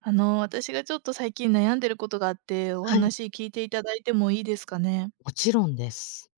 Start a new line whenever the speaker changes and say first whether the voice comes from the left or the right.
right: 私がちょっと最近悩んでることがあって、お
left: はい、
right: 話聞いていただいてもいいですかね？
left: もちろんです。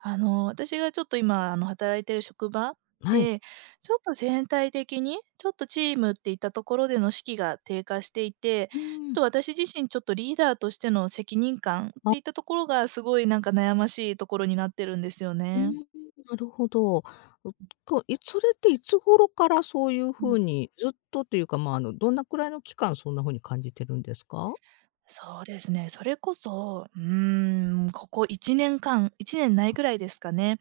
right: 私がちょっと今、働いてる職場
left: はい。
right: で、ちょっと全体的に、ちょっとチームっていったところでの士気が低下していて、
left: うーん。
right: ちょっと私自身ちょっとリーダーとしての責任感っ
left: あ、
right: ていったところが、すごいなんか悩ましいところになってるんですよ
left: うーん、
right: ね。
left: なるほど。うと、いそれっていつ頃からそういう
right: う
left: 風
right: ん、
left: に、ずっとというか、まあ、どんなくらいの期間そんな風に感じてるんですか？
right: そうですね、それこそ、ここ1年間1年ないぐらいですかね。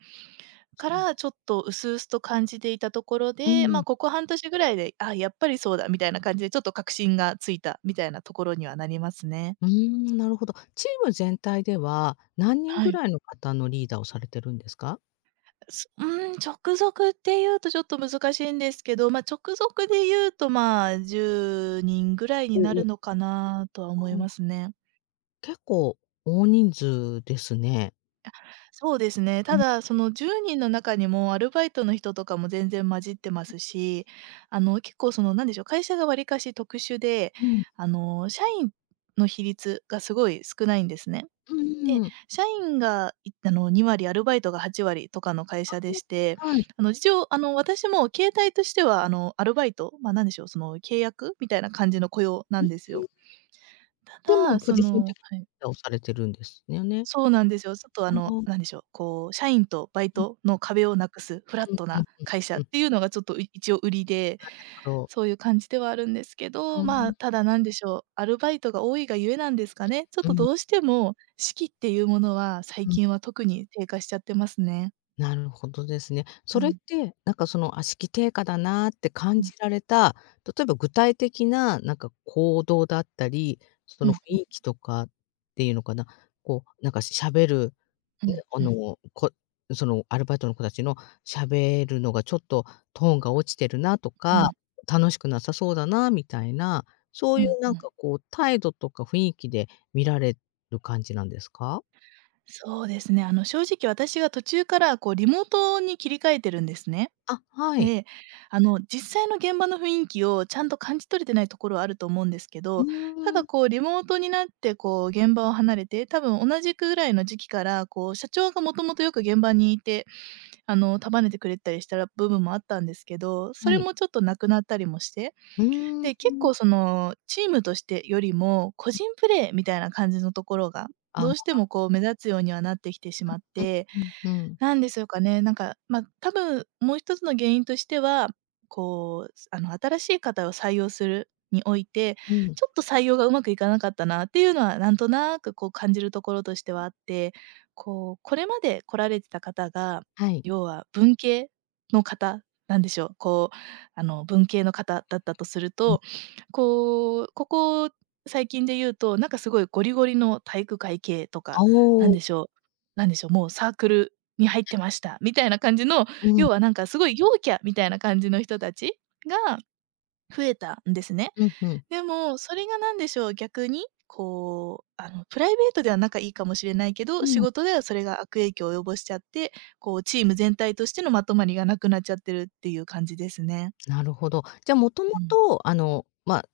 left: そ
right: から、
left: う。
right: ちょっと薄々と感じていたところ
left: う
right: で、ま
left: ん。
right: あ、ここ半年ぐらいで、あ、やっぱりそうだみたいな感じで、ちょっと確信がついたみたいなところにはなりますね。
left: うーん、なるほど。チーム全体では、何人
right: は
left: ぐ
right: い。
left: らいの方のリーダーをされてるんですか？
right: すうーん、直属っていうとちょっと難しいんですけど、まあ、直属で言うと、まあ、10人ぐらい
left: お
right: にな
left: お、う
right: るのかなとは思います
left: ん、
right: ね。
left: 結構大人数ですね。
right: そうですね。
left: う
right: た
left: ん、
right: だ、その10人の中にもアルバイトの人とかも全然混じってますし、結構その、なんでしょう、会社がわりかし特殊で、
left: うん、
right: あの、社員の比率がすごい少ないんですね。
left: うん
right: で、
left: うん。
right: 社員が、いあの、2割、アルバイトが8割とかの会社でして、
left: はい。
right: あの、一応、私も形態としては、アルバイト、まあ、なんでしょう、その、契約みたいな感じの雇用な
left: うー
right: んですよ。
left: ん。で
right: た
left: も
right: だ、
left: ポ
right: そ
left: ジション的
right: の
left: にリ
right: はい。
left: ーダーをされてるんですよね。
right: そうなんですよ。ちょっとあ
left: お
right: の、
left: お、
right: なんでしょう、こう、社員とバイトの壁をなくすフラッ
left: うん
right: ト
left: うん
right: な
left: うん
right: 会社
left: う
right: っ
left: ん。な
right: ていうのがちょっと、一応売りで、
left: るほど。
right: そういう感じではあるんですけ
left: う
right: ど、ま
left: ん、
right: あ、ただなんでしょう、アルバイトが多いがゆえなんですかね、ちょっ
left: う
right: と
left: ん
right: どうしても士気っていうものは、最
left: うん。
right: 近は特に低下しちゃってますね。
left: なるほどですね。
right: う
left: それっ
right: ん、
left: て、なんかその、あ、式低下だなって感
right: う
left: じ
right: ん、
left: られた、例えば具体的な、なんか行動だったり、そ
right: うん、
left: の
right: う
left: 雰
right: ん、
left: 囲気とかっていうのかな、こう、なんか喋る
right: うん、
left: ね、
right: うん、
left: そのアルバイトの子たちの喋るのがちょっとトーンが落ちてるなと
right: う
left: か、
right: ん、
left: 楽しくなさそうだなみたいな、そう
right: う
left: い
right: ん
left: う
right: う
left: なんか
right: ん。
left: こう態度とか雰囲気で見られる感じなんですか？
right: そうですね、あの、正直私が途中からこうリモートに切り替えてるんですね。
left: あ、はい。
right: で、あの、実際の現場の雰囲気をちゃんと感じ取れてないところはあると思うんですけ
left: う
right: ど、た
left: ー
right: だ
left: ん、
right: こうリモートになってこう現場を離れて、多分同じくぐらいの時期からこう社長がもともとよく現場にいて、あの、束ねてくれたりしたら部分もあったんですけど、そ
left: は
right: れ
left: い。
right: もちょっとなくなったりもして、
left: うー
right: で、結
left: ん。
right: 構そのチームとしてよりも個人プレーみたいな感じのところが、ど
left: あ、
right: うしてもこう目立つようにはなってきてしまって、
left: うんうん。
right: なんでしょうかね、なんか、まあ、多分もう一つの原因としては、こう、すあの、新しい方を採用するにおいて、
left: うん。
right: ちょっと採用がうまくいかなかったなっていうのは、なんとなくこう感じるところとしてはあって、こう、これまで来られてた方が、
left: はい。
right: 要は文系の方なんでしょう。こう、あの、文系の方だったとする
left: うん。
right: と、こう、ここ最近で言うと、なんかすごいゴリゴリの体育会系と
left: あ、
right: か、な
left: お
right: ん
left: お。
right: でしょうなんでしょう、もうサークルに入ってました、みたいな感じの、
left: うん。
right: 要はなんかすごい陽キャみたいな感じの人たちが増えたんですね。
left: うんうん。
right: でも、それが何でしょう、逆に、こう、あの、プライベートでは仲いいかもしれないけ
left: う
right: ど、仕
left: ん。
right: 事ではそれが悪影響を及ぼしちゃって、こうチーム全体としてのまとまりがなくなっちゃってるっていう感じですね。
left: なるほど。じゃ、もとも
right: うん。
left: とま、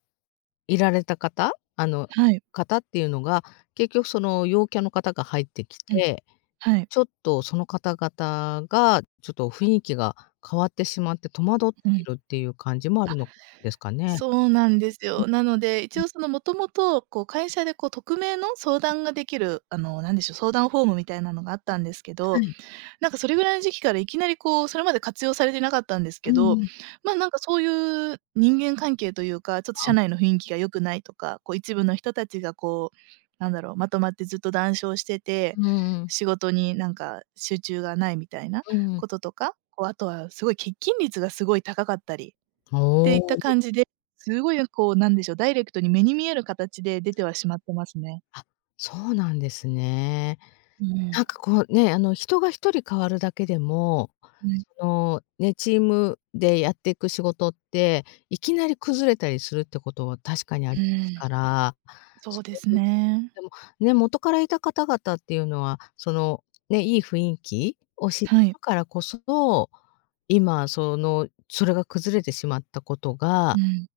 left: いられた方
right: はい。
left: 方っていうのが、結局その陽キャの方が入ってき
right: うん。
left: て、
right: はい。
left: ちょっとその方々が、ちょっと雰囲気が変わってしまって戸惑って
right: う
left: い
right: ん。
left: るっていう感じもあるのですかね？
right: そうなんです
left: うん
right: よ。なので、一
left: うん、
right: 応そのもともと、こう会社でこう匿名の相談ができる、あの、なんでしょう、相談フォームみたいなのがあったんですけ
left: は
right: ど、
left: い。
right: なんかそれぐらいの時期からいきなりこう、それまで活用されてなかったんです
left: う
right: け
left: ん
right: ど、
left: うん。
right: まあ、なんかそういう人間関係というか、ちょっと
left: あ、
right: 社内の雰囲気が良くないとか、こう一部の人たちがこう、なんだろう、まとまってずっと談笑してて、
left: うんうん。
right: 仕事になんか集中がないみたいな
left: うんうん。
right: こととか、こうあとはすごい欠勤率がすごい高かったり
left: お
right: ていった
left: お。
right: 感じで、すごいこうなんでしょう、ダイレクトに目に見える形で出てはしまってますね。
left: あ、そうなんですね。
right: う
left: なん
right: ん。
left: かこうね、あの人が一人変わるだけでも、
right: うん、
left: そのね、チームでやっていく仕事って、いきなり崩れたりするってことは確かにあ
right: う
left: ります
right: ん、
left: から、
right: そ
left: そ
right: うです
left: ういう、
right: ね。
left: でも、ね、元からいた方々っていうのは、そのね、いい雰囲気を知って
right: はい。
left: るからこそ、今その、それが崩れてしまったこと
right: う
left: が、
right: ん。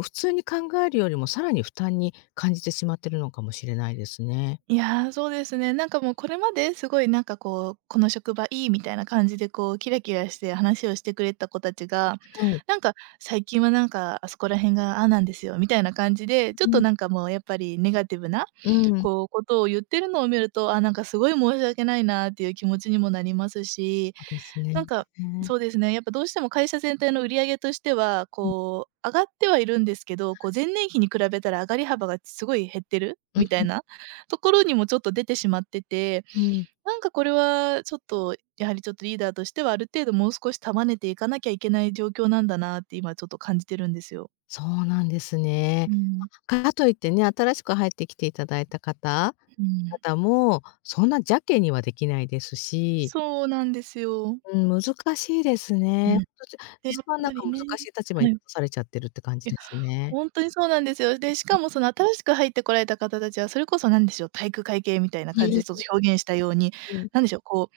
left: 普通に考えるよりもさらに負担に感じてしまってるのかもしれないですね。
right: いや、そうですね。なんかもうこれまですごいなんかこう、この職場いいみたいな感じでこうキラキラして話をしてくれた子たちが、
left: はい。
right: なんか最近はなんかあそこら辺がああなんですよみたいな感じで、ちょっとなんかもうやっぱりネガティブな、
left: うん。
right: こうことを言ってるのを見ると、あ、なんかすごい申し訳ないなっていう気持ちにもなりますし、
left: そうです
right: な
left: ね。
right: んか、
left: うん
right: そうですね、やっぱどうしても会社全体の売り上げとしては、こう、上がってはいるんですけど、こう前年比に比べたら上がり幅がすごい減ってる
left: う
right: みたい
left: ん
right: なところにもちょっと出てしまってて、
left: うん。
right: なんかこれはちょっと、やはりちょっとリーダーとしてはある程度もう少し束ねていかなきゃいけない状況なんだなって今ちょっと感じてるんですよ。
left: そうなんですね。
right: うん、
left: ま、かといってね、新しく入ってきていただいた方
right: うん。
left: 方も、そんな邪気にはできないですし、
right: そうなんですよ。
left: うん、難しいです
right: う
left: ね。ほん
right: ん。
left: と、
right: で、や
left: 一
right: っ
left: 番なん
right: ぱ
left: か
right: り
left: 難
right: ね
left: しい立場に
right: は
left: 立
right: い。
left: たされちゃってるって感じ
right: いや、
left: ですね。
right: ほんとにそうなんですよ。で、しかもその新しく入ってこられた方たちは、それこそ何でしょう、体育会系みたいな
left: う
right: 感じでちょっ
left: ん
right: と表現したように、
left: うんうん。
right: なんでしょう、こう、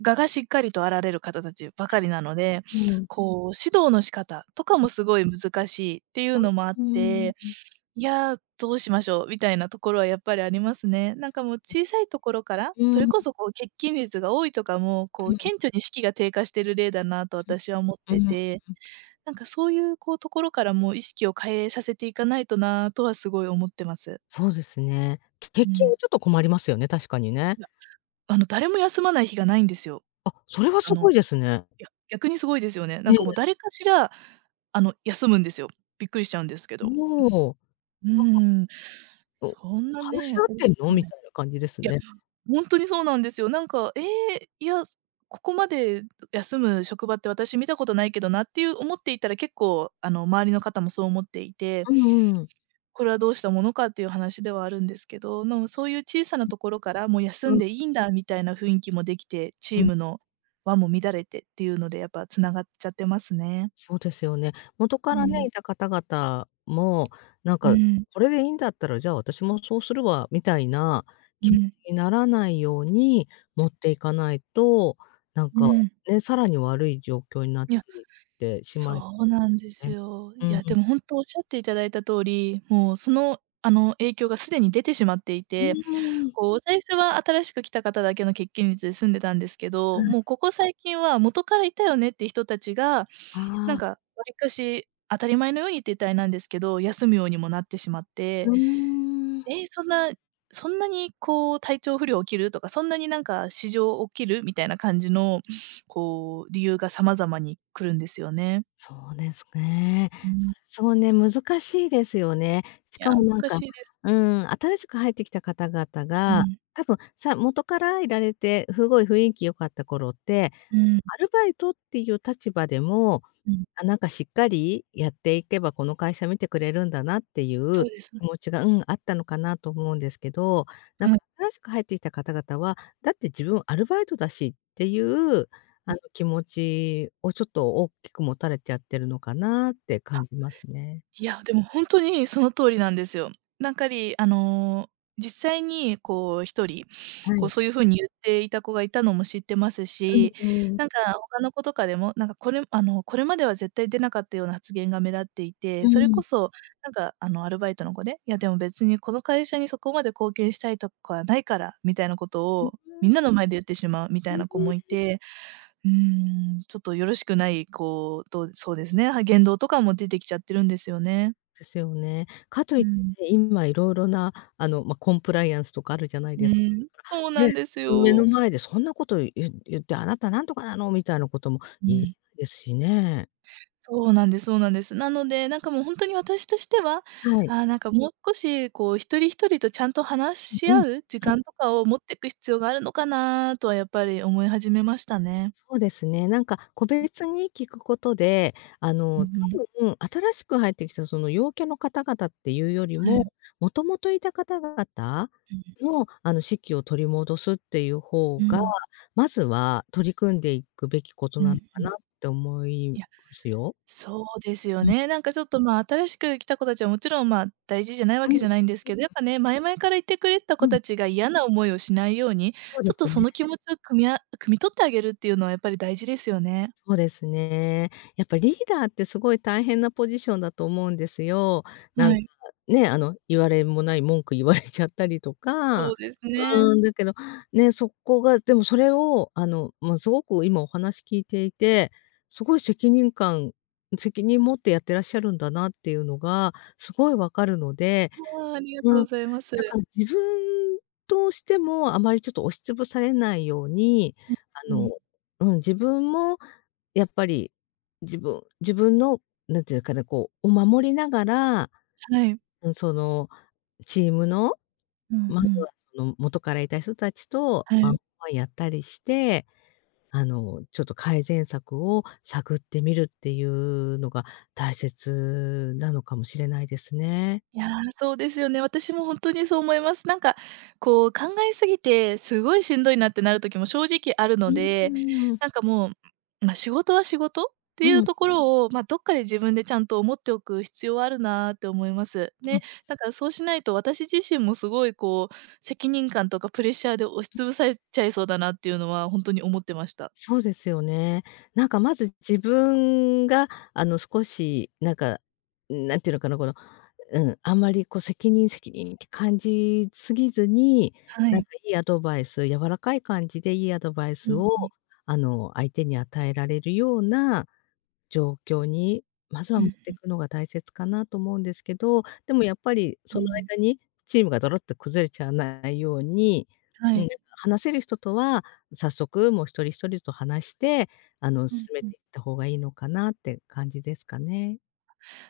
right: 我がしっかりとあられる方たちばかりなので、
left: うん。
right: こう、指導の仕方とかもすごい難しいっていうのもあっ
left: うー
right: て、
left: ん。
right: いや、どうしましょうみたいなところはやっぱりありますね。なんかもう小さいところから、
left: うん、
right: それ
left: うん、
right: こそこう欠勤率が多いとかも、こう
left: う
right: 顕著に士気が低下してる例だなと私は思っ
left: ん、う
right: て
left: ん。
right: て、なんかそういうこうところからも意識を変えさせていかないとなとはすごい思ってます。
left: そうですね。欠
right: う
left: 勤は
right: ん。
left: ちょっと困りますよね、確かにね。
right: いや、あの誰も休まない日がないんですよ。
left: あ、それは
right: あ
left: すご
right: の、
left: いですね。
right: いや、逆にすごいですよね。な
left: ね
right: んかもう
left: え。
right: 誰かしら、あの、休むんですよ。びっくりしちゃうんですけど。
left: もう
right: うーん。
left: お
right: そんな
left: 話し
right: ね、
left: 合っ
right: 大
left: てん
right: き
left: の？
right: く
left: み
right: ない。
left: たいな感じです
right: いや、
left: ね。
right: ほんとにそうなんですよ。なんか、ええ、いや、ここまで休む職場って私見たことないけどなっていう思っていたら結構あの周りの方もそう思っていて、
left: うんうん。
right: これはどうしたものかっていう話ではあるんですけど、の、そういう小さなところから、もう休
left: う
right: ん
left: ん、
right: でいいんだみたいな雰囲気もできて、チ
left: う
right: ー
left: ん、
right: ムの輪も乱れてっていうので、やっぱつながっちゃってますね。
left: そうですよね。元か
right: う
left: らね、
right: ん。
left: いた方々も、なん
right: う
left: か、
right: ん。
left: これでいいんだったら、じゃあ私もそうするわ、みたいな
right: う
left: 気持
right: ん。
left: ちにならないように持っていかないと、なん
right: う
left: か、
right: ん。
left: ね、さらに悪い状況になっ
right: いや、
left: ていってしまい
right: そうなんです
left: ね。
right: よ。
left: う
right: い
left: んう
right: や、で
left: ん。
right: も本当おっしゃっていただいた通り、もう影響がすでに出てしまってい
left: う
right: て、
left: ーん。
right: こう最初は新しく来た方だけの欠勤率で済んでたんですけ
left: は
right: ど、
left: い。
right: もうここ最近は元からいたよねって人たちが
left: ああ、
right: わりかし当たり前のようにって言ったらあれなんですけど、休むようにもなってしまって、
left: うーん。
right: え、そんなそんなにこう体調不良起きるとか、そんなになんか市場起きるみたいな感じの、こう理由が様々に来るんですよね。
left: そうですね。
right: う
left: そ
right: ん。
left: れすごいね、難しいですよね。し
right: いや、
left: かもなん
right: 難
left: か、
right: しいです。
left: うん、新しく入ってきた方々
right: う
left: が、
right: ん。
left: 多分、元からいられて、すごい雰囲気良かった頃って、
right: うん、
left: アルバイトっていう立場でも、
right: うん。
left: あ、なんかしっかりやっていけば、この会社見てくれるんだなっていう
right: そうです、そう
left: 気
right: で
left: 持
right: す。
left: ちが、うん、あったのかなと思うんですけど、なん
right: はい。
left: か新しく入ってきた方々は、だって自分アルバイトだしっていう、気持ちをちょっと大きく持たれちゃってるのかなって感じますね。
right: いや、でも本当にその通りなんですよ。なんかり、あの、実際にこう一人、
left: は
right: こう
left: い。
right: そういう風に言っていた子がいたのも知ってます
left: うん、
right: し、
left: うん。
right: なんか他の子とかでも、なんかこれ、これまでは絶対出なかったような発言が目立っていて、
left: う
right: それ
left: ん。
right: こそアルバイトの子で、「いやでも別にこの会社にそこまで貢献したいとかはないから」みたいなことをみんなの前で言ってしまうみたいな子
left: ね、
right: もいて、うーん、ちょっとよろしくない、そうですね、は言動とかも出てきちゃってるんですよね。
left: ですよね。かとい
right: う
left: って
right: ん、
left: ね、今いろいろな、ま、コンプライアンスとかあるじゃない
right: う
left: です
right: ん、そうな
left: ね、
right: んです
left: 目
right: よ。
left: の前でそんなこと言って、あなたなんとかなのみたいなことも
right: う
left: 言えない
right: ん、
left: ですしね。
right: そうなんですそうなんです。なので、なんかもうほんとに私としては、
left: はい。
right: ああ、なんかもう少しこう一人一人とちゃんと話し
left: うん。うん。
right: 合う時間とかを持ってく必要があるのかなとはやっぱり思い始めましたね。
left: そうですね。なんか個別に聞くことで、
right: う
left: 多
right: んうん。
left: 分新しく入ってきたその陽キャの方々っていうより
right: は
left: も、
right: い。
left: もともといた方々
right: うん。
left: の、士気を取り戻すっていう方
right: う
left: が、
right: ん、
left: まずは取り組んでいくべきこと
right: うん
left: なの
right: う
left: か
right: ん。い
left: な
right: や、
left: って思いますよ。
right: そうですよ
left: うん。
right: ね。なんかちょっと、まあ、新しく来た子たちはもちろん、まあ、大事じゃないわ
left: う
right: けじ
left: ん。
right: ゃないんですけど、やっぱね、前々から言ってくれてた
left: う
right: 子
left: ん。
right: たちが嫌な思いをしないように、
left: そう
right: ち
left: で
right: ょっと
left: す
right: そ
left: ね。
right: の気持ちをくみあ汲み取ってあげるっていうのはやっぱり大事ですよね。
left: そうですね。やっぱリーダーってすごい大変なポジションだと思うんですよ。なん
right: は
left: か
right: い、
left: ね、言われもない文句言われちゃったりとか、
right: そうですね。
left: うん、だけど、ね、そこがでもそれを、まあ、すごく今お話聞いていて、すごい責任持ってやってらっしゃるんだなっていうのがすごいわかるので、
right: ああ、ありが
left: う
right: とうご
left: ん、
right: ざいます。
left: だから自分としてもあまりちょっと押しつぶされないように、あ
right: うん、う
left: の、
right: ん、
left: うん、自分もやっぱり、自分の、なんていうかね、こう、を守りながら、
right: はい。
left: うん、その、チームの、
right: うん
left: ま
right: う
left: ず
right: ん。
left: はその元からいた人たちと
right: は
left: ワンオ
right: い。
left: ンワンやったりして、ちょっと改善策を探ってみるっていうのが大切なのかもしれないですね。
right: いや、そうですよね。私も本当にそう思います。なんか、こう、考えすぎて、すごいしんどいなってなる時も正直ある
left: う
right: の
left: ー
right: で、
left: ん、うん、
right: なんかもう、ま、仕事は仕事って
left: う
right: いう
left: ん。
right: ところを、ま、どっかで自分でちゃんと思っておく必要はあるなって思います。ね、だからそうしないと私自身もすごいこう、責任感とかプレッシャーで押しつぶされちゃいそうだなっていうのはほんとに思ってました。
left: そうですよね。なんかまず自分が少しなんか、なんていうのかな、この、うん、あんまりこう責任責任って感じすぎずに、
right: は
left: なん
right: い。
left: かいいアドバイス、柔らかい感じでいいアドバイ
right: う
left: スを
right: ん。
left: 相手に与えられるような状況に、まずは
right: う
left: 持っ
right: ん、
left: てくのが大切かなと思うんですけど、でもやっぱりそ
right: う
left: の
right: ん。
left: 間にチームがドロッと崩れちゃわないように、
right: は
left: うん、
right: い。
left: 話せる人とは早速もう一人一人と話して、
right: うん
left: 進め
right: うん。
left: ていった方がいいのかなって感じですかね。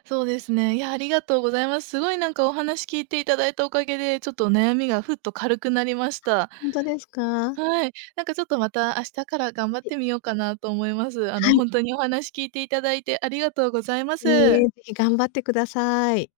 right: そうですね。いや、ありがとうございます。すごいなんかお話聞いていただいたおかげで、ちょっと悩みがふっと軽くなりました。
left: ほんとですか？
right: はい。なんかちょっとまた明日から頑張っ
left: え
right: てみようかなと思います。あ
left: は
right: の、
left: い。
right: 本当にお話聞いていただいてありがとうございま
left: いい
right: す。
left: え、ぜひ頑張ってください。